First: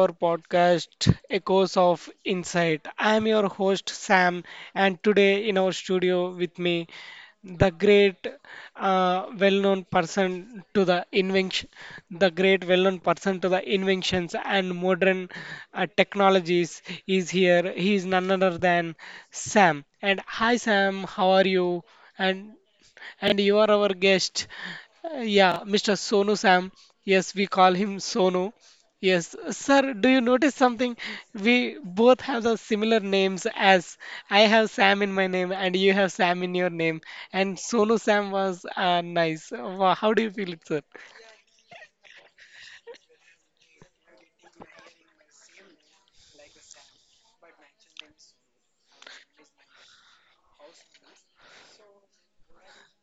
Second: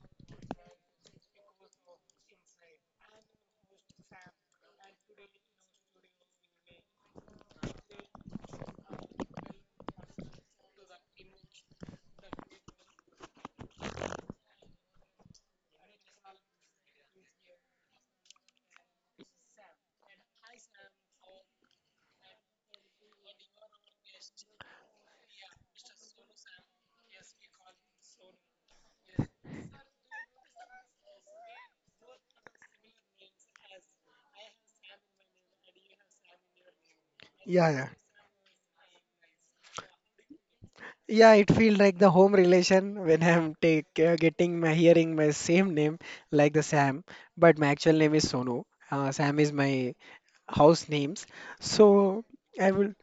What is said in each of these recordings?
our podcast Echoes of Insight. I am your host Sam, and today in our studio with me, the great, uh, well-known person to the invention, the great well-known person to the inventions and modern technologies is here. He is none other than Sam. And hi Sam, how are you? And and you are our guest, yeah, Mr. Sonu Sam. Yes, we call him Sonu. Yes, sir, do you notice something? We both have the similar names as I have Sam in my name and you have Sam in your name. And Yeah, yeah. Sonu Sam was nice. Wow, how do you feel it, sir? Yeah, it feels like the home relation when I'm take getting my hearing my same name like the Sam, but my actual name is Sonu. Sam is my house names. So I will.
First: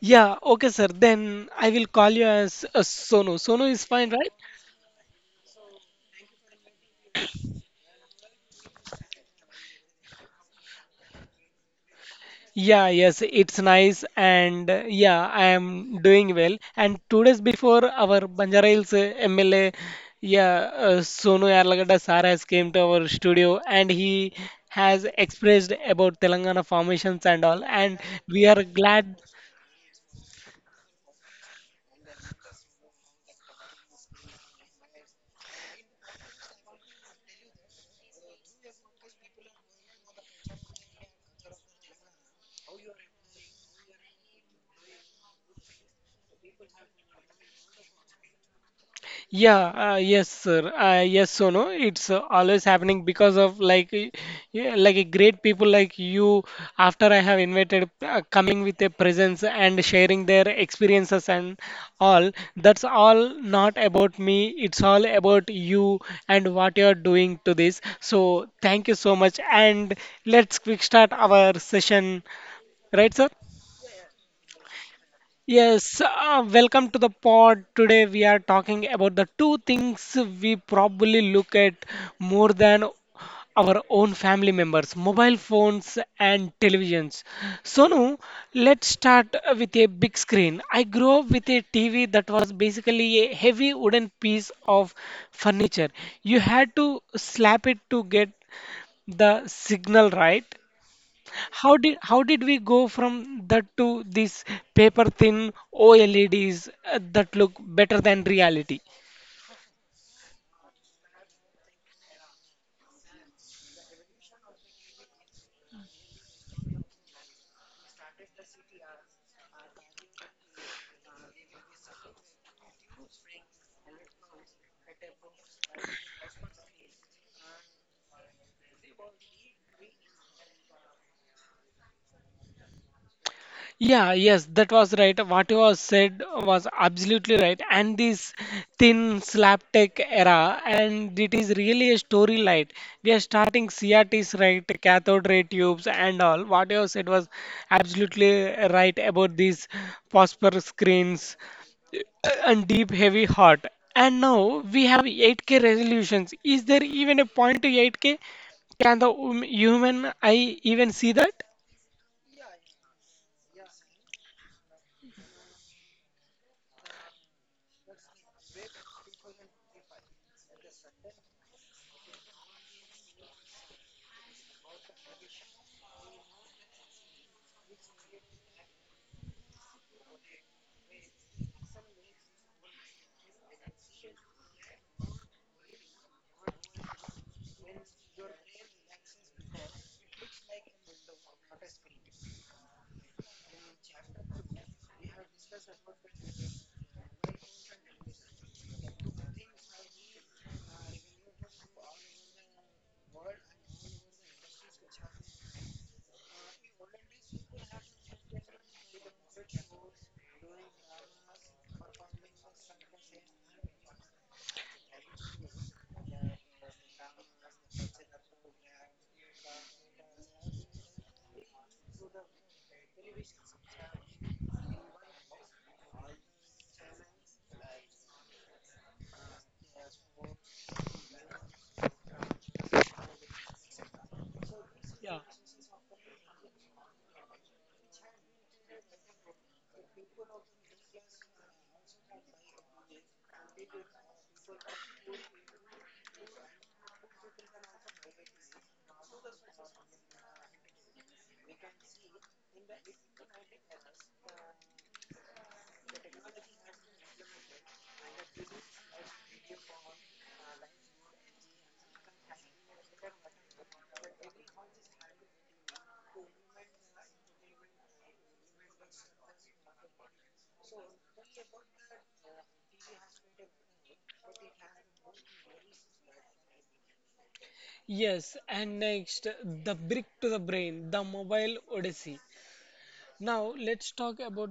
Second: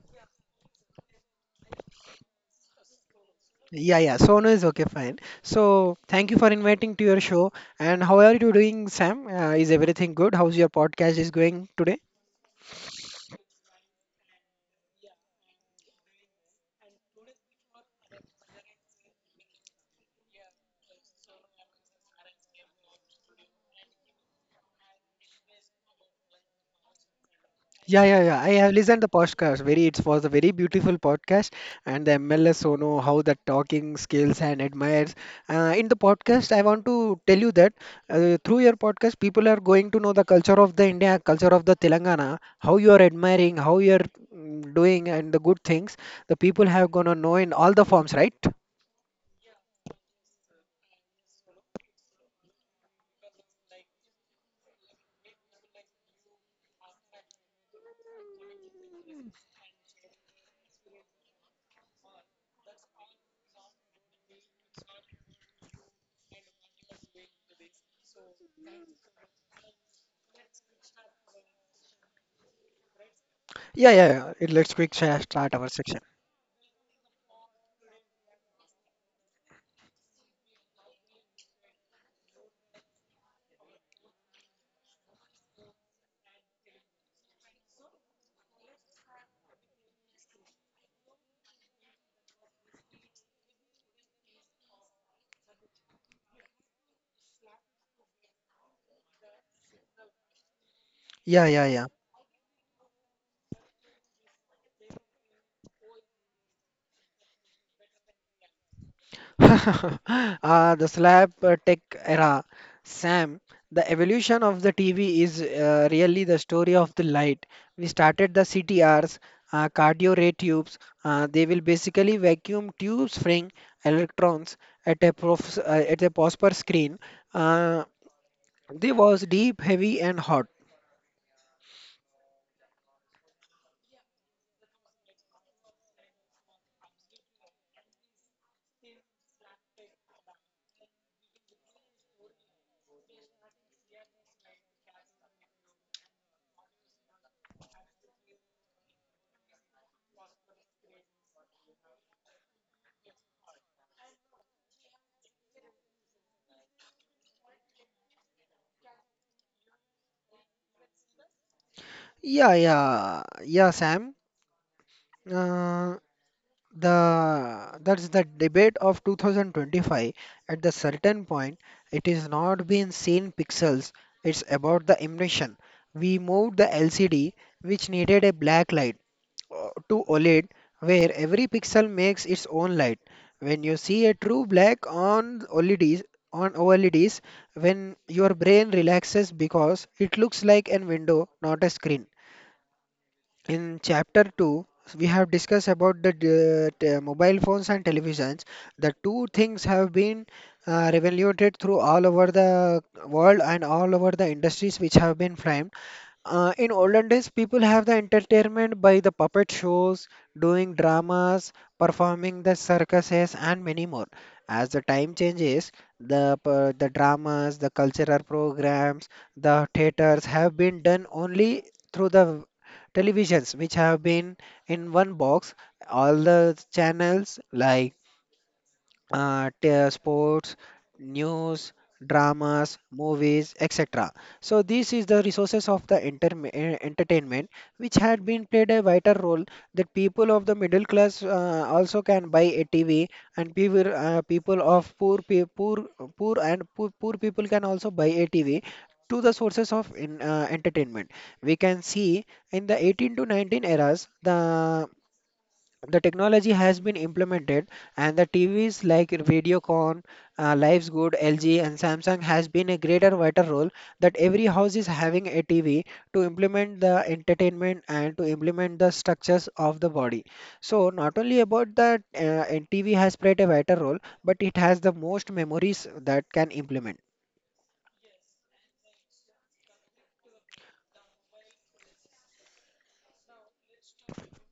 Yeah, okay, sir. Then I will call you as Sonu. Sonu is Yeah, fine, yeah. right? Sonu is okay, fine. So thank you for inviting to your show. And how are you doing, Sam? Is everything good? How's your podcast is going today? Yeah, yes, it's nice, and yeah, I am doing well. And two days before our Banjara Hills MLA, yeah, Sonu Yarlagadda sir has came to our studio, and he has expressed about Telangana formations and all. And Yeah, yeah, yeah. we I are have listened the glad. podcast. It was a very beautiful podcast, and the MLS Sono, how the talking skills and admires. In the podcast, I want to tell you that through your podcast, people are going to know the culture of the India, culture of the Telangana, how you are admiring, how you are doing, and the good things. The people have gonna know in all the forms, right? Yeah, yes, sir. Yes, Sono. It's always happening because of like, like a great people like you. After I have invited, coming with a presence and sharing their experiences and all. That's all not about me. It's all about you and what you're doing to this. So thank you so much. And let's quick start our session, right, sir? Yeah, yeah, yeah. Let's quick start our Yes, section. Welcome to the pod. Today we are talking about the two things we probably look at more than our own family members, mobile phones and televisions. Sonu, let's start with a big screen. I grew up with a TV that was basically a heavy wooden piece of furniture. You had to slap it to get the signal right. Yeah, yeah, How yeah. did how did we go from that to these paper thin OLEDs that look better than reality? The slap tech era, Sam, the evolution of the TV is really the story of the light. We started the CTRs, cardio ray tubes. They will basically vacuum tubes freeing electrons at a phosphor screen. Uh, they was deep, heavy, and hot. Yeah, yes, that was right. What you was said was absolutely right. And this thin slapstick era, and it is really a story light. We are starting CRTs, right? Cathode ray tubes and all. What you have said was absolutely right about these phosphor screens and deep heavy heart. And now we have 8K resolutions. Is there even a point to 8K? Can the human eye even see that? Yeah, yeah, yeah, Sam. Uh, the that's the debate of 2025. At the certain point, it is not being seen pixels. It's about the impression. We moved the lcd, which needed a black light, to oled where every pixel makes its own light. When you see a true black on oleds, when your brain relaxes, because it looks like a window, not a screen. In chapter 2, we have discussed about the mobile phones and televisions. The two things have been revoluted through all over the world and all over the industries which have been framed. In olden days, people have the entertainment by the puppet shows, doing dramas, performing the circuses, and many more. As the time changes, the p- the dramas, the cultural programs, the theaters have been done only through the televisions, which have been in one box. All the channels like sports, news, dramas, movies, etc. So this is the resources of the entertainment, which had been played a vital role that people of the middle class also can buy a TV, and people of poor pe- poor poor and poor, poor people can also buy a TV. To the sources of entertainment, we can see in the 18 to 19 eras the technology has been implemented, and the TVs like Videocon, Life's Good, LG and Samsung has been a greater vital role that every house is having a TV to implement the entertainment and to implement the structures of the body. So not only about that and TV has played a vital role, but it has the most memories that can implement. Yes, and next, the brick to the brain, the mobile odyssey. Now let's talk about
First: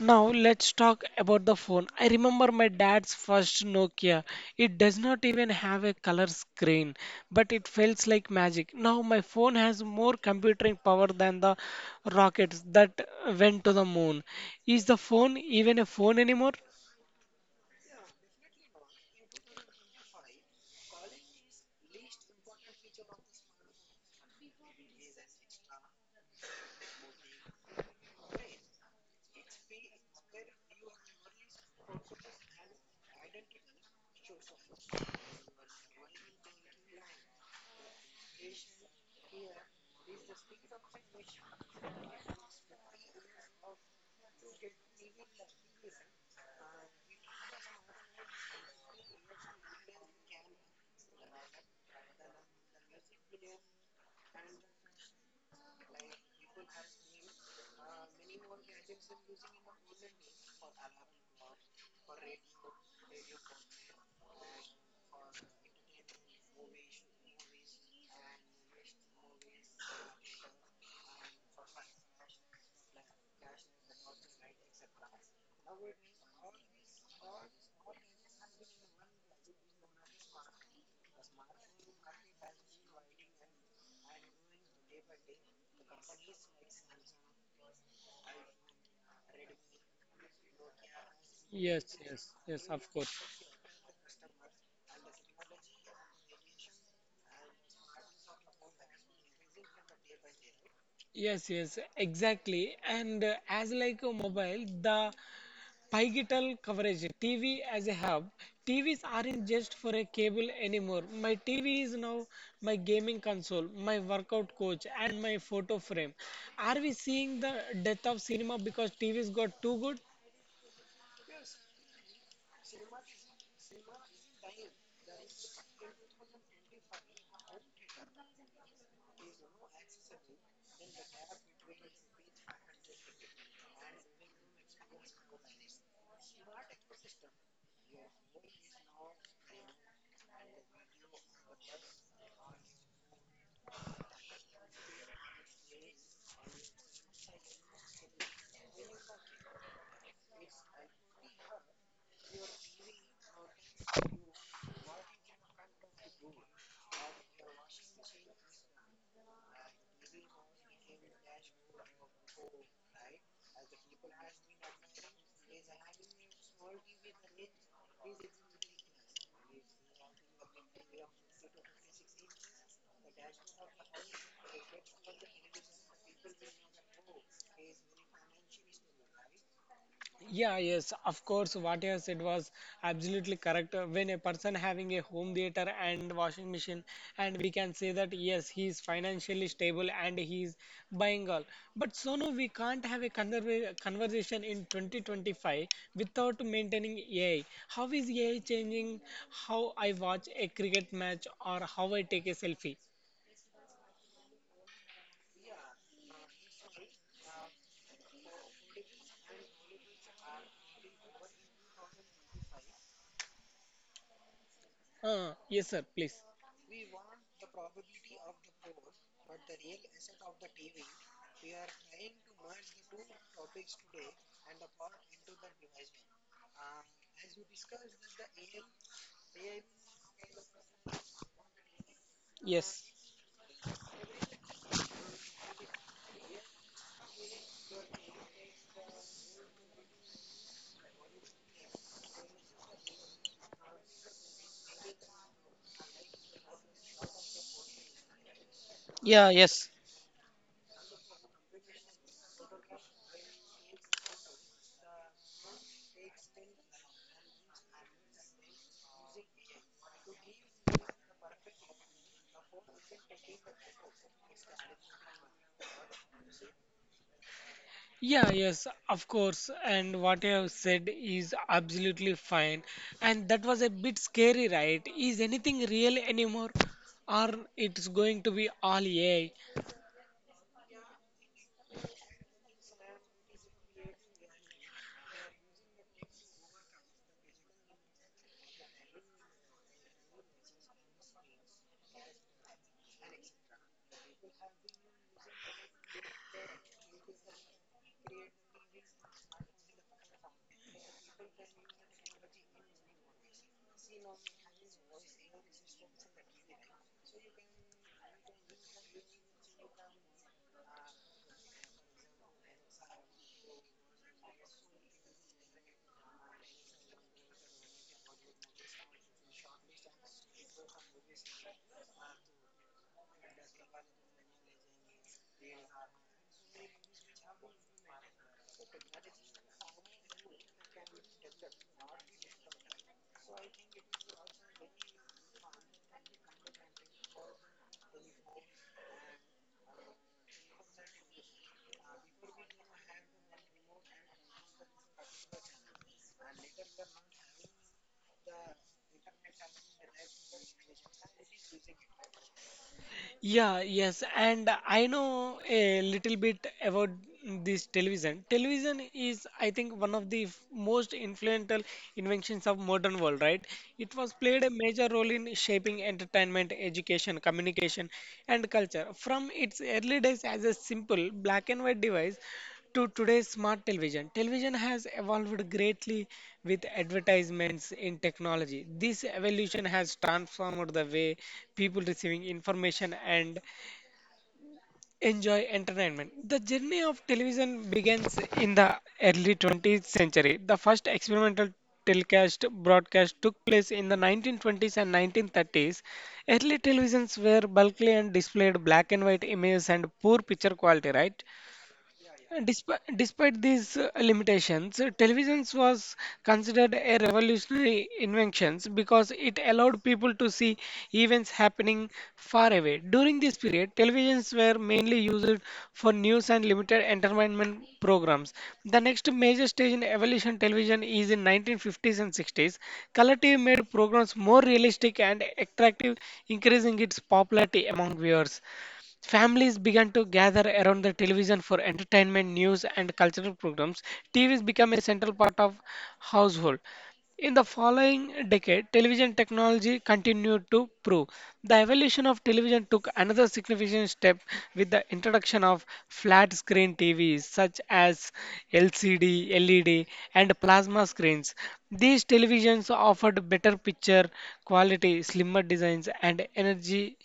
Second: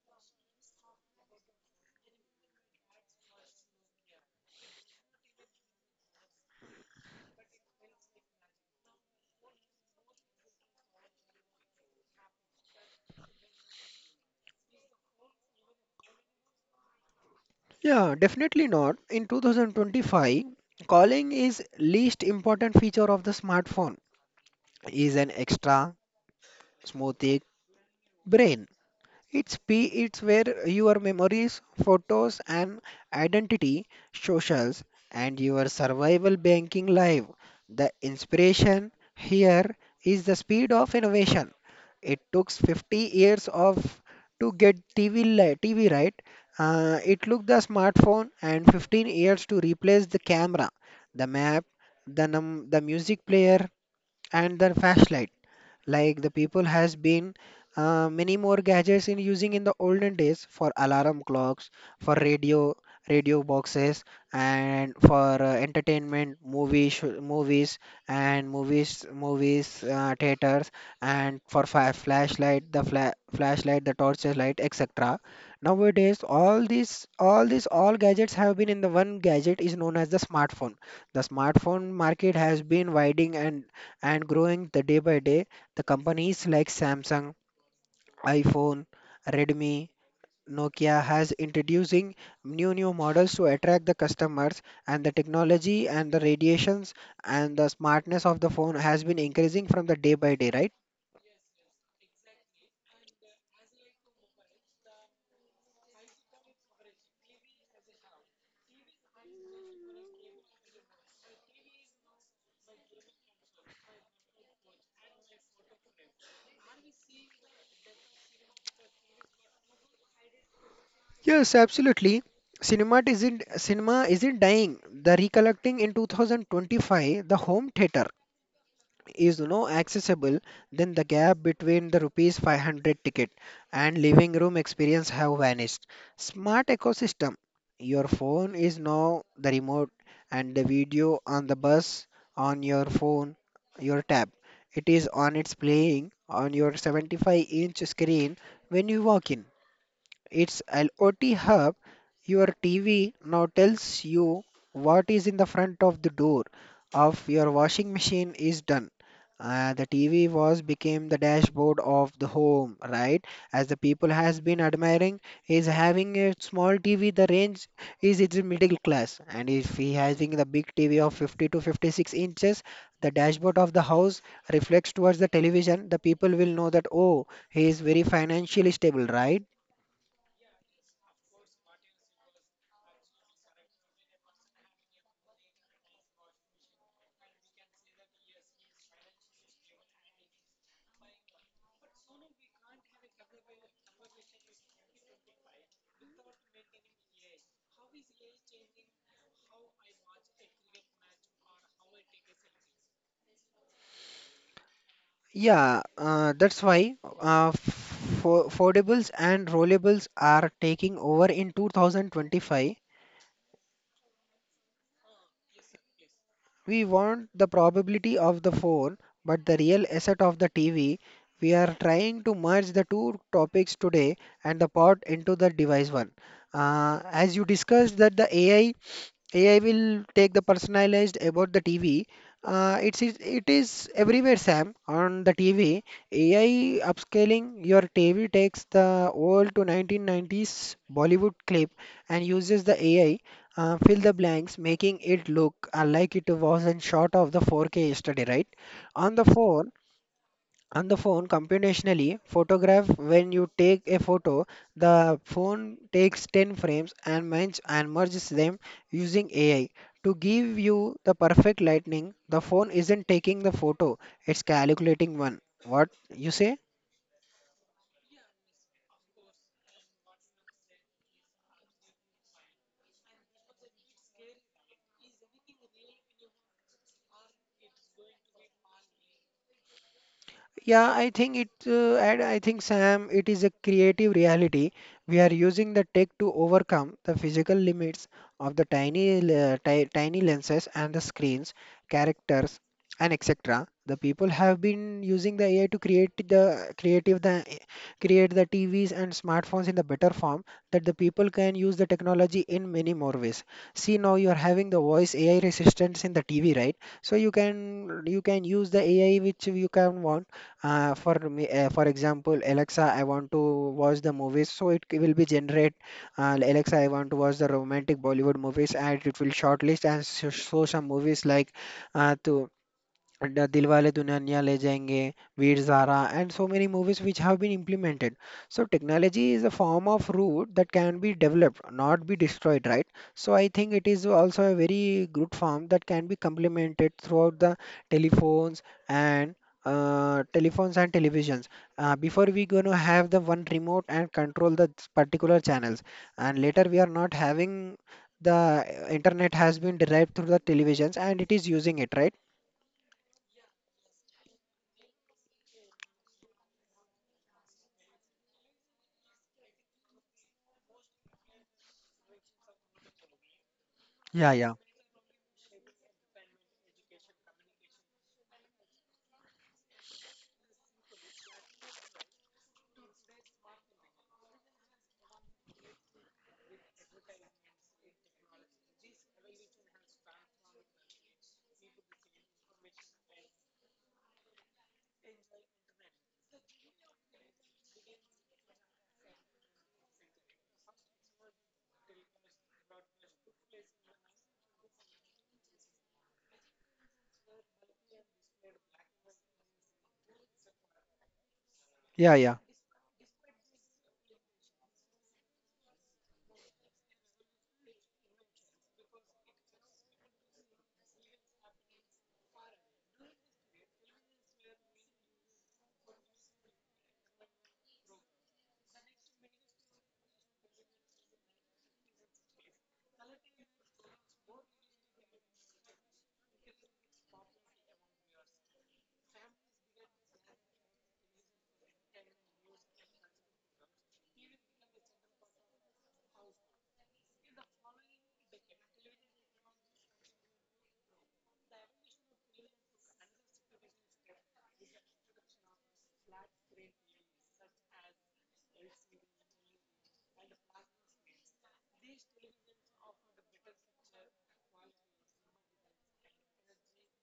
now let's talk about the phone. I remember my dad's first Nokia. It does not even have a color screen, but it feels like magic. Now my phone has more computing power than the rockets that went to the moon. Is the phone even a phone anymore? Yeah, definitely not. In 2025, calling is least important feature of the smartphone is an extra smooth brain. It's where your memories, photos, and identity, socials, and your survival banking live. The inspiration here is the speed of innovation. It took 50 years of to get TV right. It took the smartphone and 15 years to replace the camera, the map, the music player, and the flashlight, like the people has been, many more gadgets in using in the olden days, for alarm clocks, for radio boxes, and for entertainment, movies, and movies movies theaters, and for fi flashlight the fla flashlight the torches light, etc. Nowadays, all these all gadgets have been in the one gadget is known as the smartphone. The smartphone market has been widening and growing the day by day. The companies like Samsung, iPhone, Redmi, Nokia has Yes, introducing yes, yes, new of new course. models to attract the customers, and the technology, and the radiations, and the smartness of the phone has been increasing from the day by day, right? Yes, yes, exactly. And as like a mobile, the pivotal coverage TV as a hub. TVs aren't just for a cable anymore. My TV is now my gaming console, my workout coach, and my photo frame. Are we seeing the death of cinema because TVs got too good? Yes, absolutely. Cinema isn't dying. The recollecting in 2025, the home theater is accessible. Then the gap between the rupees 500 ticket and living room experience have vanished. Smart ecosystem, your phone is now the remote, and the video on the bus on your phone, your tab, it is on its playing on your 75-inch screen. When you walk in, it's IoT Hub. Your TV now tells you what is in the front of the door of your washing machine is done. The TV was became the dashboard of the home, right? As the people has been admiring, is having a small TV. The range is it's middle class, and if he having the big TV of 50 to 56 inches, the dashboard of the house reflects towards the television. The people will know that, oh, he is very financially stable, right? Yeah, yes, of course. What you have said was absolutely correct. When a person having a home theater and washing machine, and we can say that yes, he is financially stable and he is buying all. But Sonu, we can't have a conversation in 2025 without maintaining AI. How is AI changing how I watch a cricket match or how I take a selfie? Yeah, that's why fo foldables and rollables are taking over in 2025. Yes, sir, please. We want the probability of the phone, but the real asset of the TV. We are trying to merge the two topics today and the pod into the device one. As you discussed that the AI will take the personalized about the TV. Uh, Yes. it's it is it is everywhere, Sam. On the TV, AI upscaling your TV takes the old to 1990s Bollywood clip and uses the AI, fill the blanks, making it look, like it was in shot of the 4K yesterday, right? On the Yeah, phone, yes. on the phone computationally photograph, when you take a photo, the phone takes 10 frames and merges them using ai to give you the perfect lighting. The phone isn't taking the photo, it's calculating one. What you say? Yeah, yes, of course. And what you have said is absolutely fine. And that was a bit scary, right? Is anything real anymore? Or it's going to be all AI? Yeah, I think, Sam, it is a creative reality. We are using the tech to overcome the physical limits of the tiny lenses and the screens, characters, and etc. The people have been using the AI to create the TVs and smartphones in the better form that the people can use the technology in many more ways. See now you are having the voice AI assistants in the TV, right? So you can use the AI which you can want, for me, for example, Alexa, I want to watch the movies, so it will be generate, Alexa, I want to watch the romantic Bollywood movies, and it will shortlist and so show some movies like, to and Dilwale Dulhania Le Jayenge, Veer Zara, and so many movies which have been implemented. So technology is a form of route that can be developed, not be destroyed, right? So I think it is also a very good form that can be complemented throughout the telephones and telephones and televisions. Before we gonna have the one remote and control the particular channels, and later we are not having the internet has been derived through the televisions and it is using it, right? Yeah, yes, and I know a little bit about this television. Television is, I think, one of the most influential inventions of modern world, right? It was Yeah, played a yeah. major role in shaping entertainment, education, communication, and culture. From its early days as a simple black and white device to today's smart television. Television has evolved greatly with advertisements in technology. This evolution has transformed the way people receiving information and enjoy entertainment. The journey of television begins in the early 20th century. The first experimental telecast broadcast took place in the 1920s and 1930s. Early televisions were bulky and displayed black and white images and poor picture quality, right? Yeah, yeah, Despite these limitations, television was considered a revolutionary invention because it allowed people to see events happening far away. During this period, televisions were mainly used for news and limited entertainment programs. The next major stage in evolution television is in 1950s and 60s. Color TV made programs more realistic and attractive, increasing its popularity among viewers. Families began to gather around the television for entertainment, news, and cultural programs. TVs became a central part of household. In the following decade, television technology continued to prove. The evolution of television took another significant step with the introduction of flat screen TVs such as LCD, LED, and plasma screens. These televisions offered better picture quality, slimmer designs, and energy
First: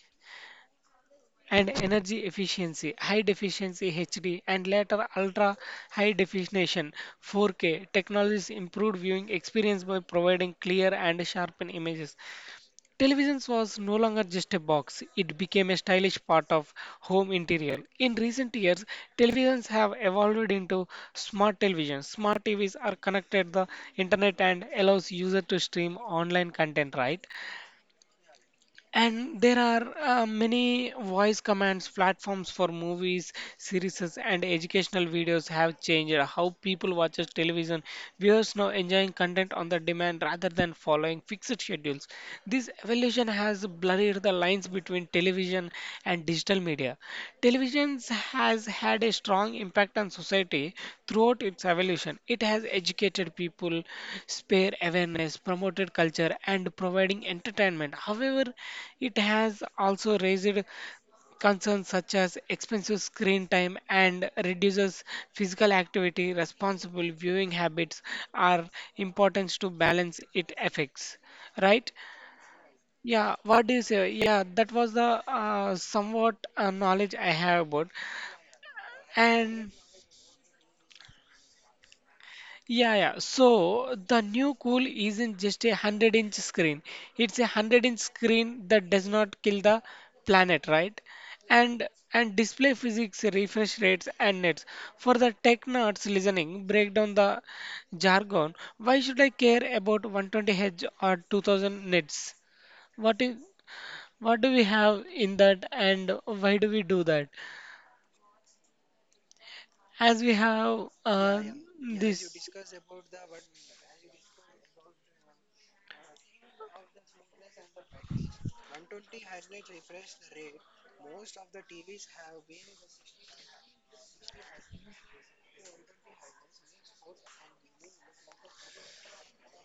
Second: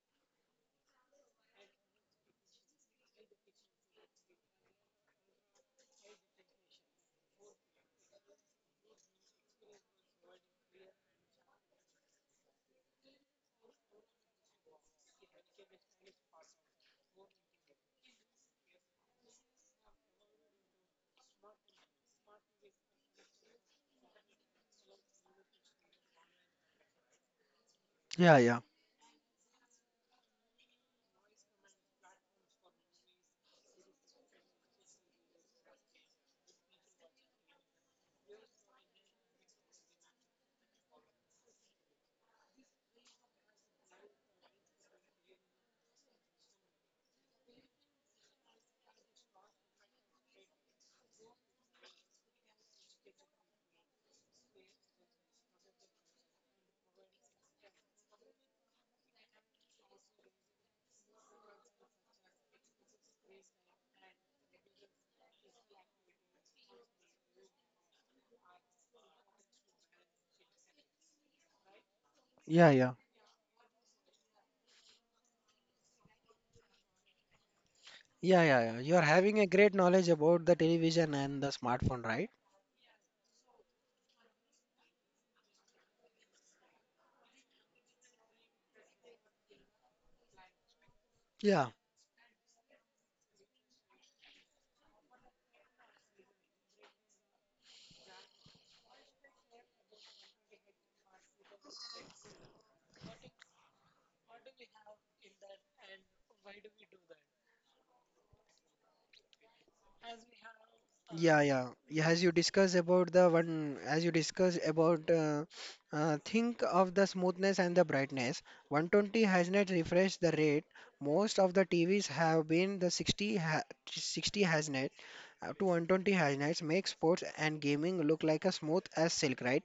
and energy efficiency, high definition HD, and later ultra high definition 4K technologies improved viewing experience by providing clear and sharpened images. Television was no longer just a box, it became a stylish part of home interior. In recent years, televisions have evolved into smart television. Smart TVs are connected the internet and allows user to stream online content, right? yeah, yeah, And there are many voice commands platforms for movies, series, and educational videos have changed how people watches television. Viewers now enjoying content on the demand rather than following fixed schedules. This evolution has blurred the lines between television and digital media. Television has had a strong impact on society throughout its evolution. It has educated people, spare awareness, promoted culture, and providing entertainment. However, it has also raised concerns such as expensive screen time and reduces physical activity. Responsible viewing habits are important to balance its effects. Right? yeah, yeah, Yeah, what do you say? Yeah, that was the somewhat knowledge I have about. yeah, yeah, yeah. You're having a And great knowledge about the television and the smartphone, right? yeah, yeah. So the new cool isn't just a 100-inch screen. It's a 100-inch screen that does not kill the planet, right? Yeah, And and display physics, refresh rates, and nets. For the tech nerds listening, break down the jargon. Why should I care about 120 Hz or 2000 nits? What is? What do we have in that, and why do we do that? As we have Yeah, yeah, yeah. yeah. Yeah, Yeah, this, as you discuss about the one, as you discuss about, think of the smoothness and the brightness. 120 has not refreshed the rate. Most of the TVs have been the 60 has not. Up to 120 has nets make sports and gaming look like a smooth as silk, right?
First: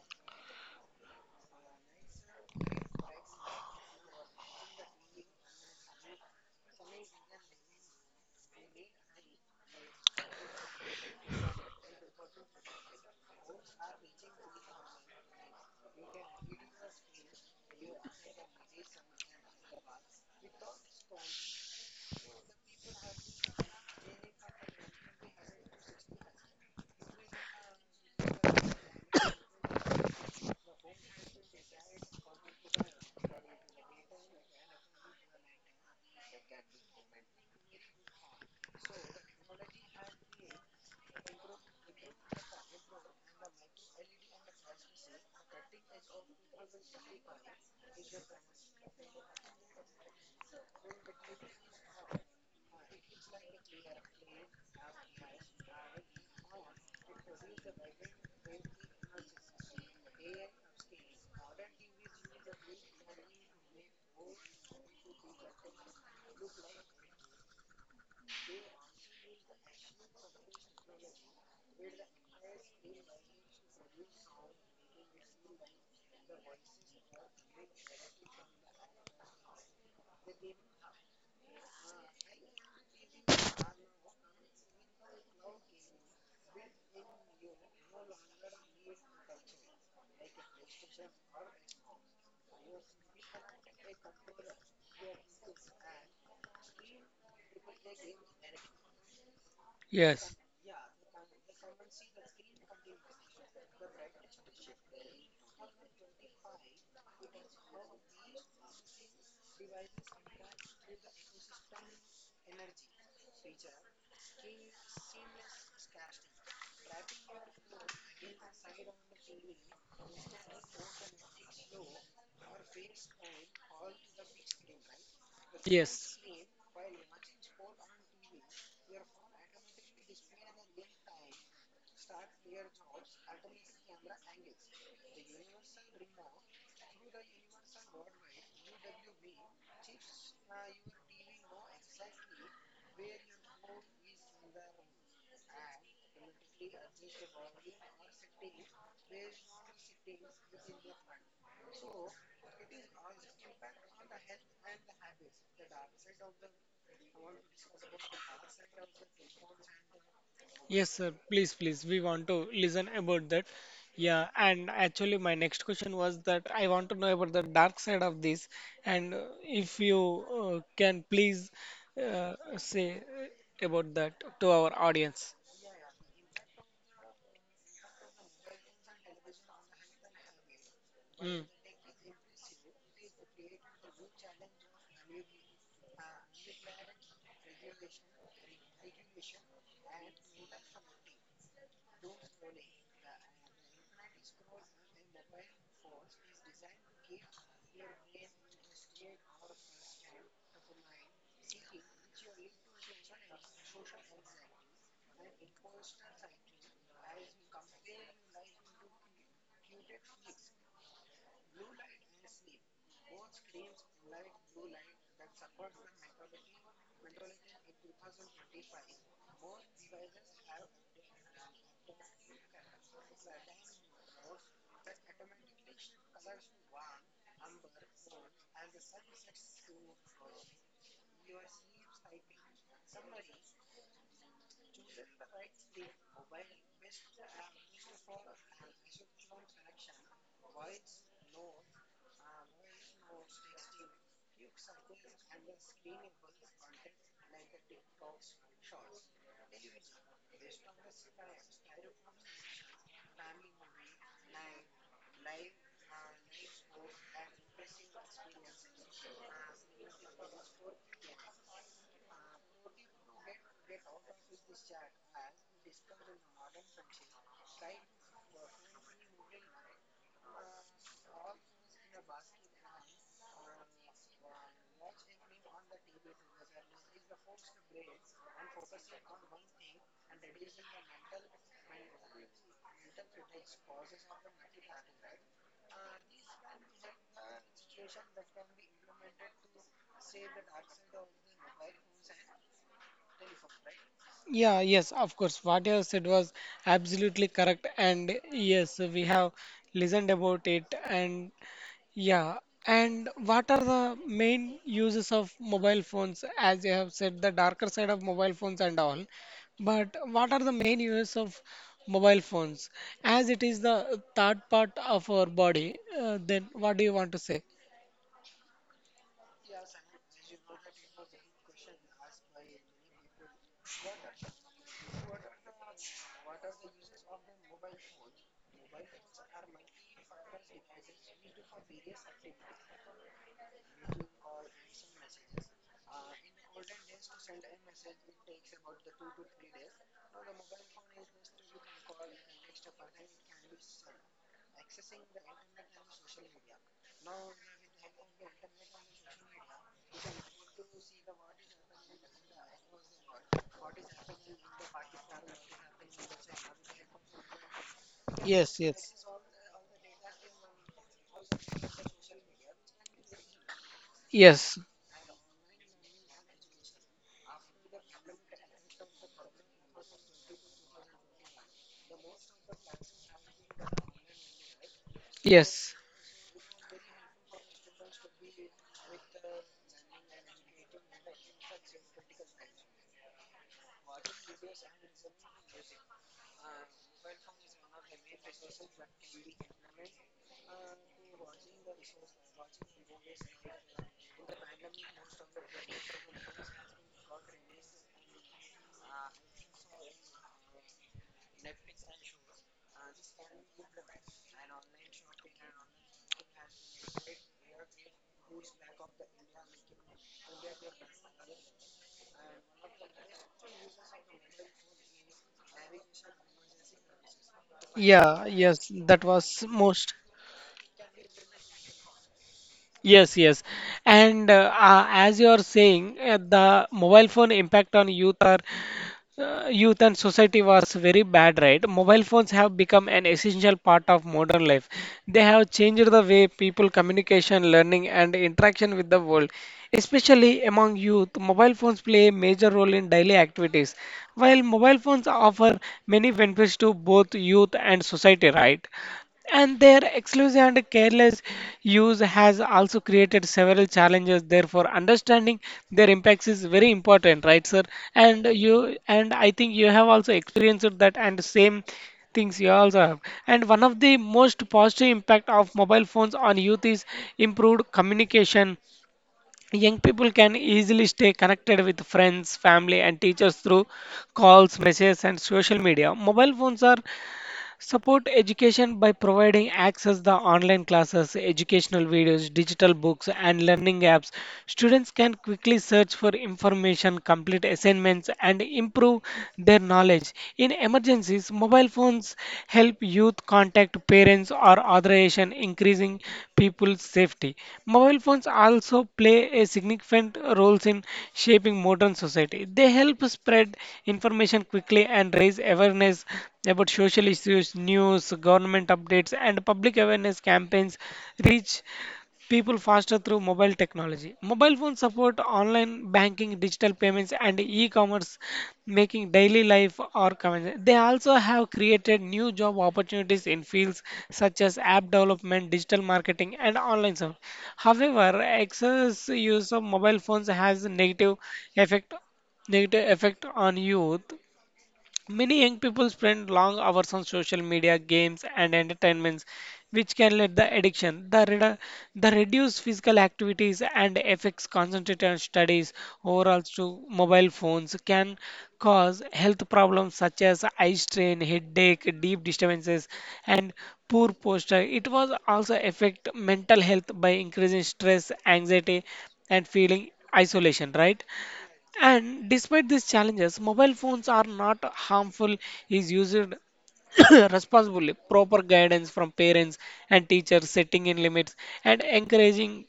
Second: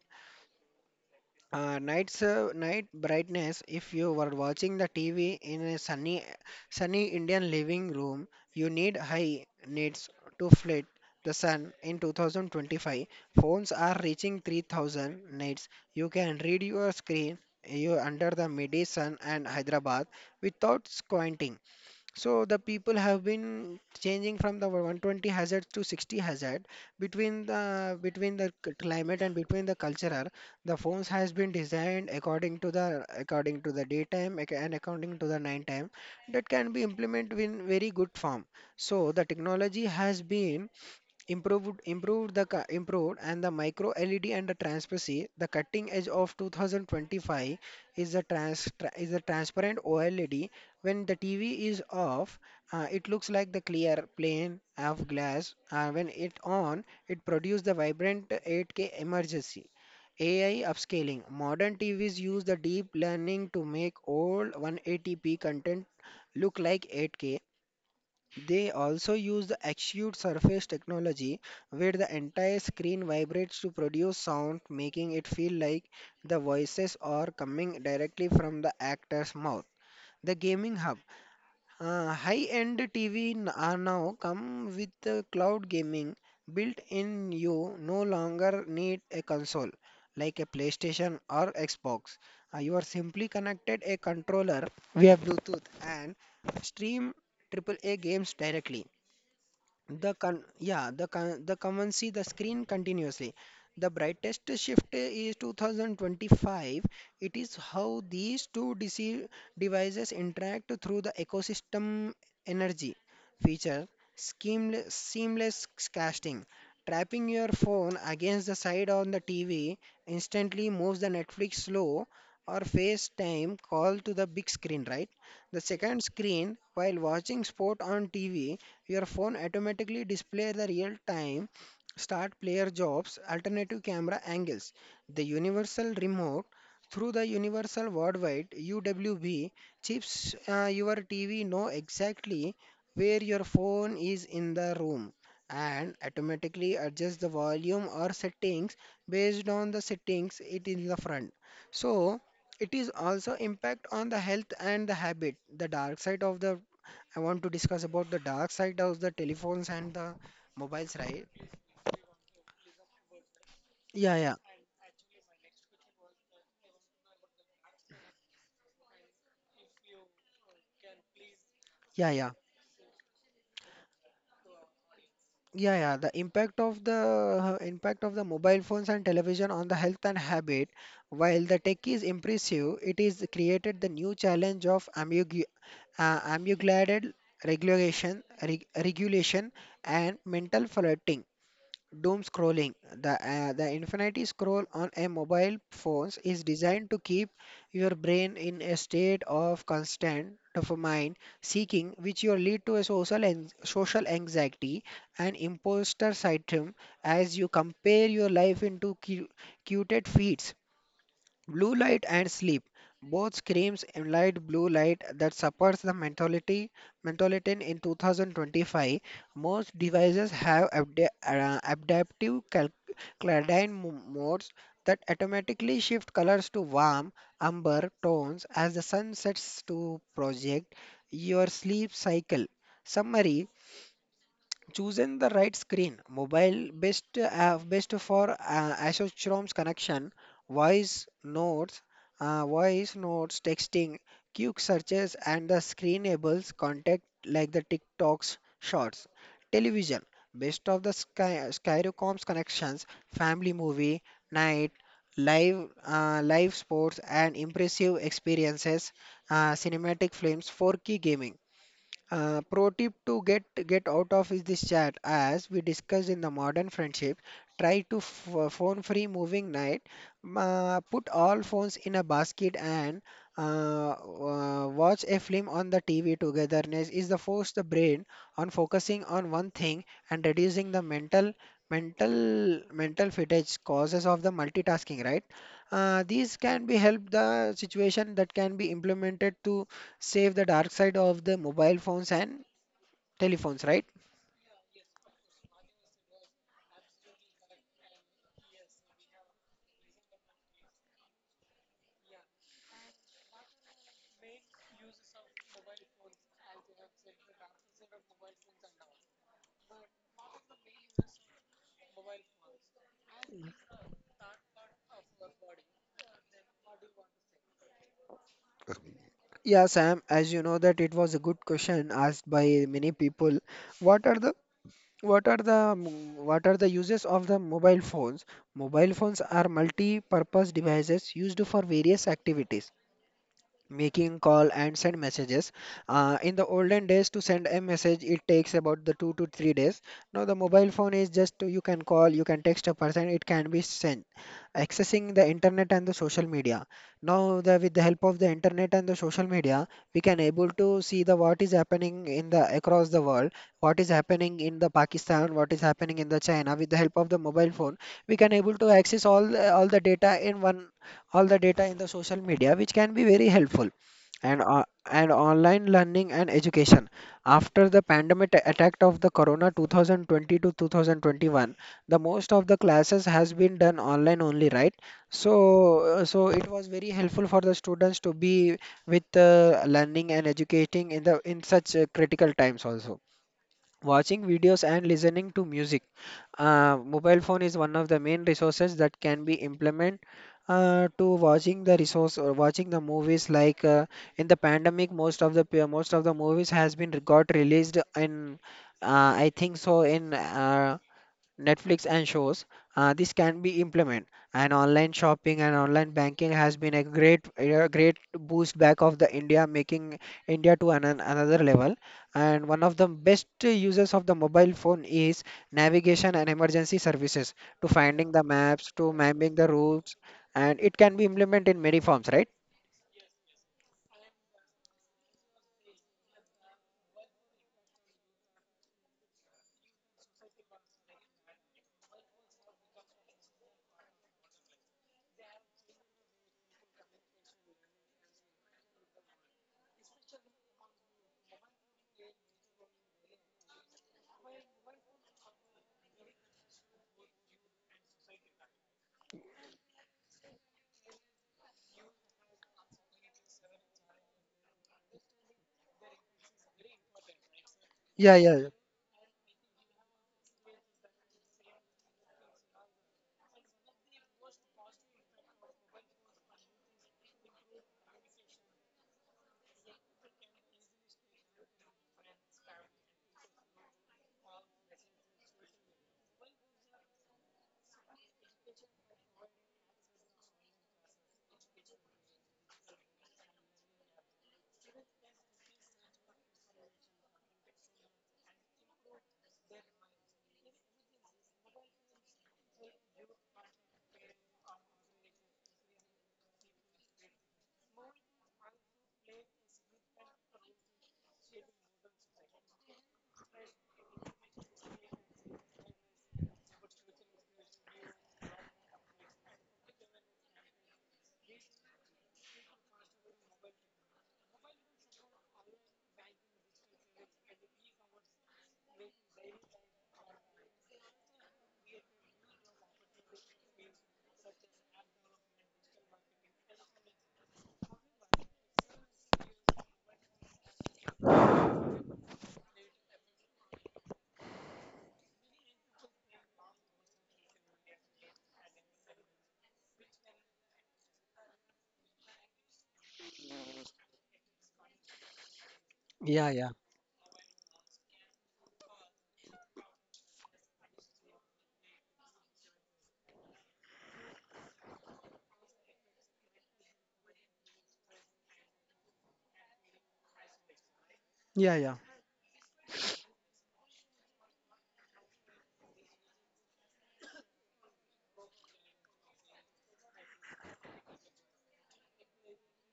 Night brightness. If you were watching the TV in a sunny, sunny Indian living room, you need high needs to flood the sun. In 2025, phones are reaching 3,000 nits. You can read your screen. You under the midi sun and Hyderabad without squinting. So the people have been changing from the 120 hazard to 60 hazard climate and between the cultural. The phones has been designed according to the daytime and according to the nighttime that can be implemented in very good form. So the technology has been improved and the micro LED and the transparency. The cutting edge of 2025 is the transparent OLED. When the TV is off, it looks like the clear plain of glass. When it on, it produces the vibrant 8K emergency. AI upscaling. Modern TVs use the deep learning to make old 180p content look like 8K. They also use the Acute Surface technology, where the entire screen vibrates to produce sound, making it feel like the voices are coming directly from the actor's mouth. The gaming hub. High-end TV are now come with the cloud gaming built in. You no longer need a console like a PlayStation or Xbox. You are simply connected a controller via Bluetooth and stream triple A games directly. The con yes, yeah, the con the common see the screen continuously. The brightest shift is 2025. It is how these two devices interact through the ecosystem energy feature, seamless casting. Trapping your phone against the side on the TV instantly moves the Netflix slow or FaceTime call to the big screen, right? The second yes, screen, while watching sport on TV, your phone automatically display the real time start player jobs, alternative camera angles. The universal remote through the universal worldwide UWB chips, your TV know exactly where your phone is in the room and automatically adjust the volume or settings based on the settings it in the front, so it is also impact on the health and the habit. The dark side of the I want to discuss about the dark side of the telephones and the yes, mobiles, sir. right? Please, please, we want to listen about that. Yeah, Yeah, yeah, and actually, my next question was that I want to know about the dark side of this, and if you can please yeah, yeah, say about that to our audience. yeah, yeah. The impact of the mobile phones and television on the health and habit. Hmm. While the tech is impressive, it is created the new challenge of ambiguous regulation, and mental flooding. Doom scrolling. The infinity scroll on a mobile phones is designed to keep your brain in a state of constant dopamine seeking, which will lead to a social anxiety and imposter syndrome as you compare your life into curated feeds. Blue light and sleep. Both screams implied blue light that supports the mentality mentholatin in 2025. Most devices have adaptive cladine modes that automatically shift colors to warm, amber tones as the sun sets to project your sleep cycle. Summary chosen the right screen mobile best for Asochrome's connection, voice notes uh, voice notes, texting, quick searches and the screen enables contact like the TikToks shorts. Television best of the Skyrocom's connections, family movie night, live sports and impressive experiences, cinematic films for key gaming. Pro tip to get out of is this chat, as we discussed in the modern friendship, try to phone free moving night. Put all phones in a basket and watch a film on the tv togetherness is the force the brain on focusing on one thing and reducing the mental fatigue causes of the multitasking, right? These can be help the situation that can be implemented to save the dark side of the mobile phones and telephones, right? Yeah, yes, of course. What you have said was absolutely correct, and yes, we have listened about it. And yeah, and what are the main uses of mobile phones? As you have said, the darker side of mobile phones and all. But what are the main uses of mobile phones? As it is the third part of our body, then what do you want to say? Yeah, Sam, as you know that it was a good question asked by many people. What are the what are the mm, what are the uses of the mobile phones? Mobile phones are multi-purpose devices used for various activities. Making call and send messages. In the olden days to send a message it takes about the 2 to 3 days. Now the mobile phone is just you can call, you can text a person, it can be sent. Accessing the internet and the social media. Now with the help of the internet and the social media, we can able to see the what is happening in the across the world, what is happening in the Pakistan, what is happening in the China, with the help of the mobile phone we can able Yes, to yes. access all the data in one, all the data in the social media, which can be very helpful. and Yes, o- and online learning and education. After the pandemic attack of the corona 2020 to 2021, the most of the classes has been done online only, right? yes, So it was very helpful for the students to be with learning and educating in the in such critical times also. Watching videos and listening to music. Mobile phone is one of the main resources that can be implement to watching the resource or watching the movies. Like in the pandemic, most of the movies has been got released in, I think so, in Netflix and shows, this can be implemented. And online shopping and online banking has been a great boost back of the India, making India to another level. And one of the best uses of the mobile phone is navigation and emergency services to finding the yeah, maps, yes, to that mapping the was routes, most. and it can be implemented in many forms, right? Yes, yes. And as you are saying, the mobile phone impact on youth are youth and society was very bad, right? Mobile phones have become an essential part of modern life. They have changed the way people communication, learning, and interaction with the world. Especially among youth, mobile phones play a major role in daily activities. While mobile phones offer many benefits to both youth and society, right? And their exclusive and careless use has also created several challenges. Therefore, understanding their impacts is very important, right, sir? Yeah, And yeah, you and I think you have also experienced that and same things you also have. And one of the most positive impact of mobile phones on youth is improved communication. Young people can easily stay connected with friends, family, and teachers through calls, messages, and social media. Mobile phones are support education by providing access to online classes, educational videos, digital books, and learning apps. Students can quickly search for information, complete assignments, and improve their knowledge. In emergencies, mobile phones help youth contact parents or authorization, increasing people's safety. Mobile phones also play a significant role in shaping modern society. They help spread information quickly and raise awareness about social issues, news, government updates, and public awareness campaigns reach people faster through mobile technology. Mobile phones support online banking, digital payments, and e commerce, making daily life or convenient. They also have created new job opportunities in fields such as app development, digital marketing, and online service. However, excess use of mobile phones has a effect negative effect on youth. Many young people spend long hours on social media, games, and entertainments, which can lead to addiction. The reduced physical activities and affects concentration studies yeah, overall yeah, to mobile phones can cause health problems such as eye strain, headache, deep disturbances, and poor posture. It was also affect mental health by increasing stress, anxiety, and feeling isolation. Right? yeah, yeah, And despite these challenges, mobile phones are not harmful is used responsibly. Proper guidance from parents and teachers, setting in limits and encouraging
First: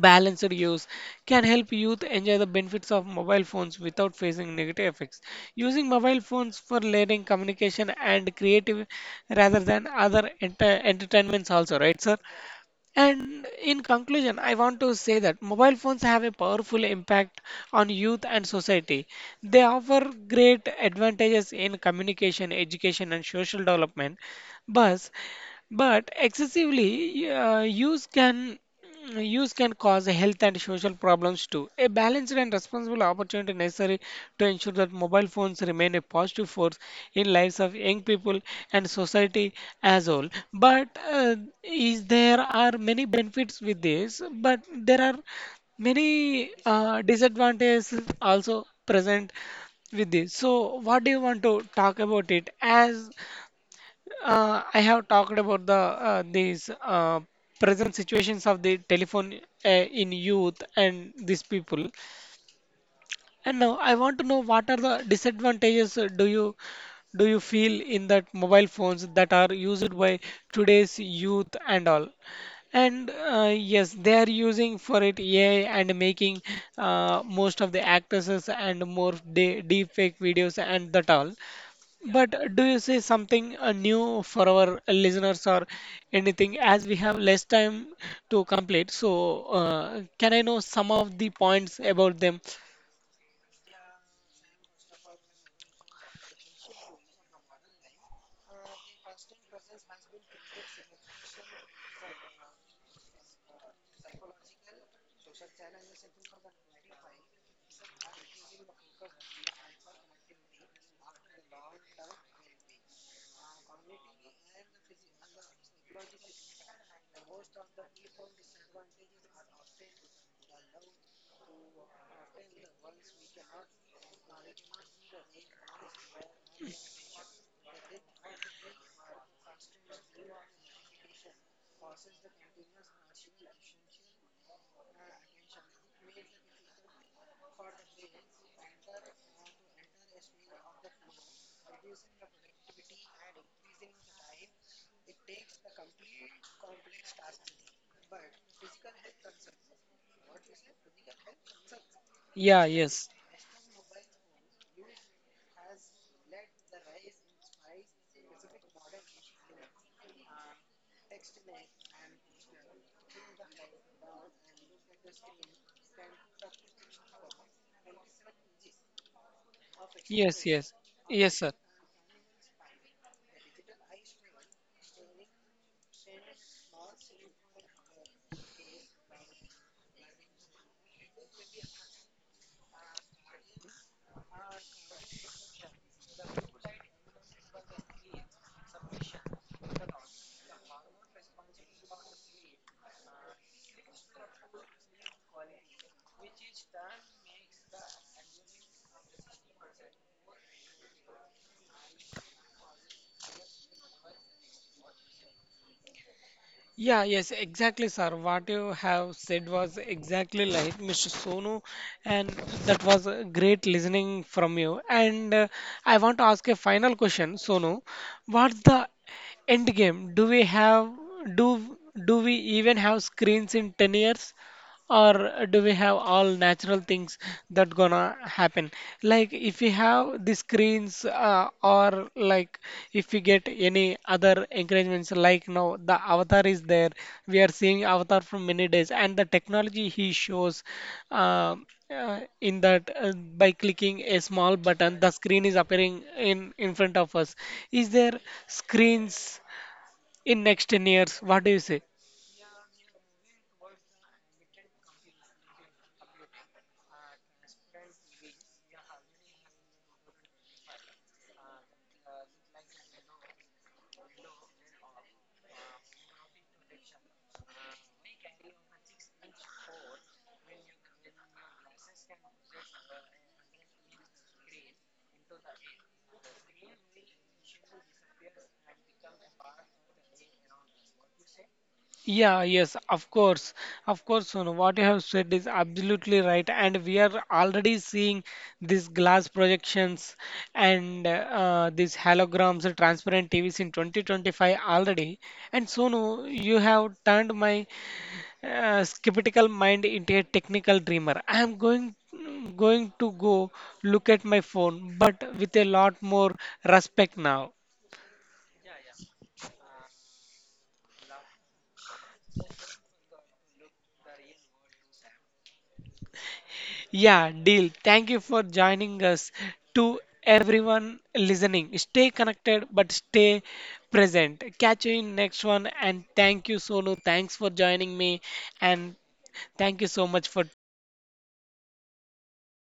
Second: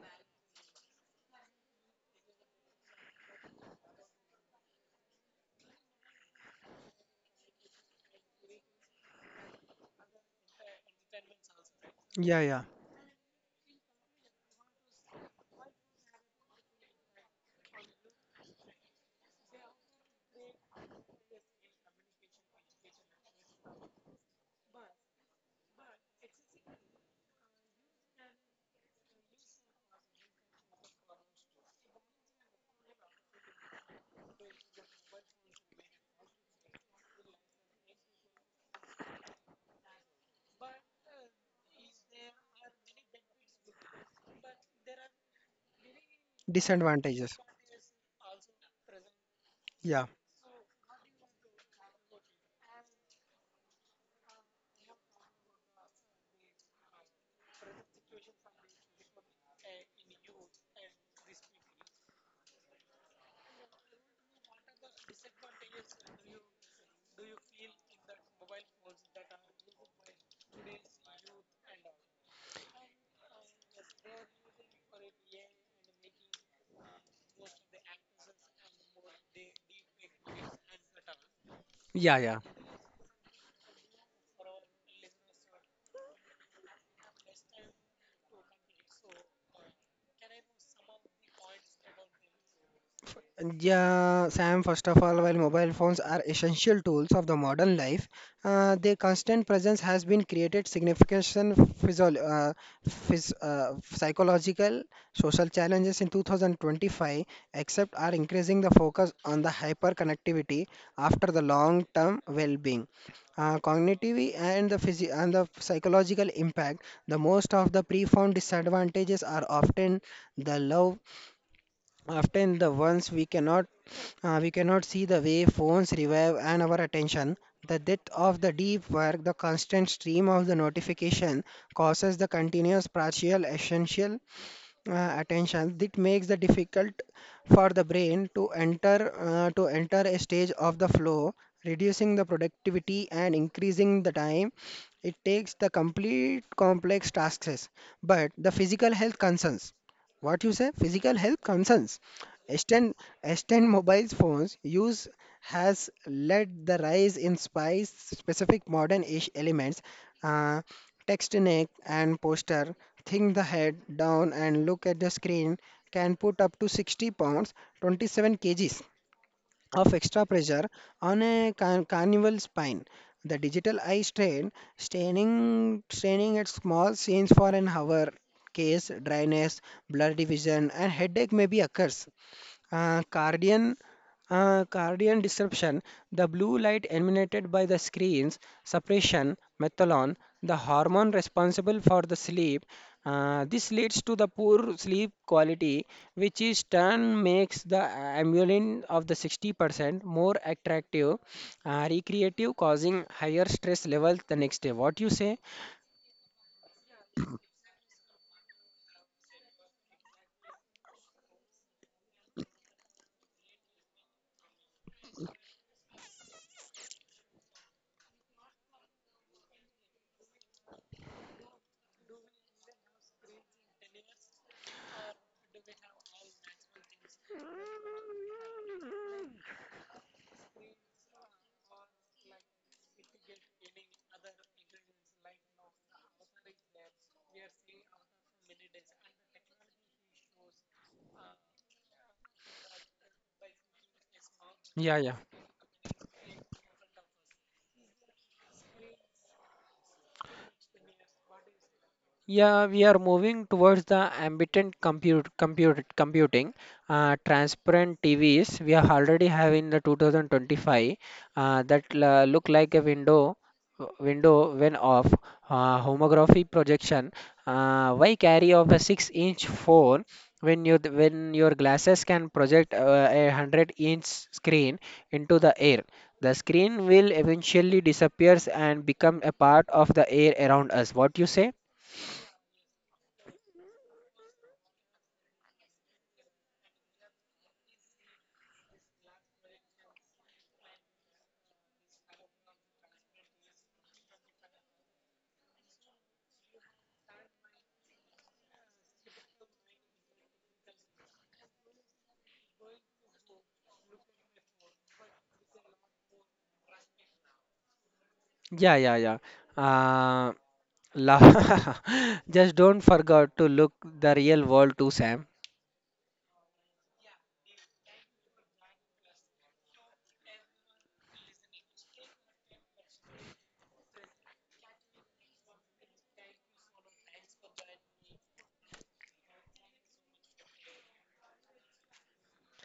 balanced use can help youth enjoy the benefits of mobile phones without facing negative effects. Using mobile phones for learning, communication and creative rather than other entertainments also, right, sir? yeah, yeah. And in conclusion, I want to say that mobile phones have a powerful impact on youth and society. They offer great advantages in communication, education, and social development. But but excessively use can cause health and social problems too. A balanced and responsible opportunity necessary to ensure that mobile phones remain a positive force in lives of young people and society as whole. But is there are many benefits with this, but there are many Disadvantages. disadvantages also present Yeah, with this. So what do you want to talk about it as I have talked about the these uh, present situations of the telephone uh, in youth and these people. And now I want to know what are the disadvantages do you feel in that mobile phones that are used by today's youth and all? And yes, they are using for it AI and making most of the actresses and more de deep fake videos and that all. Yeah. yeah, But yeah. Do you say something new for our listeners or anything? As we have less time to complete, so can I know some of the points about them? Yeah, Sam, first of all, while mobile phones are essential tools of the modern life, their constant presence has been created significant physio- uh, psychological, social challenges in 2025, except are increasing the focus on the hyperconnectivity after the long-term well-being, cognitive and the psychological impact. The most of the profound disadvantages are often the low, often the ones we cannot, we cannot see the way phones revive and our attention. The depth of the deep work, the constant stream of the notification causes the continuous partial essential attention that makes the difficult for the brain to enter, to enter a stage of the flow, reducing the productivity and increasing the time it takes the complete complex tasks. But the physical health concerns, what you say? Physical health concerns: Yeah, S10, yes, S10 mobile phones use has led the rise in spice specific modern ish elements. uh, Text neck and poster, think the head down and look at the screen, can put up to 60 pounds, 27 kgs of extra yes, pressure yes, on yes, sir. a carnival spine. The digital eye strain, straining straining at small scenes for an hour, case dryness, blurry vision and headache may be occurs. Uh, cardian, uh, cardian disruption, the blue light emanated by the screens, suppression, methylone, the hormone responsible for the sleep. This leads to the poor sleep quality, which in turn makes the amylin of the 60% more attractive, recreative, causing higher stress levels the next day. What you say? Yeah, yes, exactly, sir. What you have said was exactly like Mr. Sonu, and that was a great listening from you. And I want to ask a final question, Sonu. What's the end game? Do do we even have screens in 10 years? Or do we have all natural things that gonna happen, like if we have the screens or like if we get any other encouragements like now the avatar is there, we are seeing avatar from many days and the technology he shows, uh, in that, by clicking a small Yeah, button the yeah. screen is appearing in front of us. Is there screens in next 10 years, what do you say? Yeah, we are moving towards the ambient computing, transparent TVs we are already having the 2025, look like a window, window when off. Homography projection. Why carry of a 6-inch phone when your glasses can project, a 100-inch screen into the air? The screen will eventually disappears and become a part of the air around us. What you say? Yeah, yes, of course. Of course, Sonu, what you have said is absolutely right. And we are already seeing these glass projections and these holograms, and transparent TVs in 2025 already. And Sonu, you have turned my skeptical mind into a technical dreamer. I am going to go look at my phone, but with a lot more respect now. Yeah, yeah, yeah. Uh, la- just don't forget to look the real world too, Sam. Yeah, deal. Thank you for joining us. To everyone listening, stay connected but stay present. Catch you in next one and thank you Sonu. Thanks for joining me and thank you so much for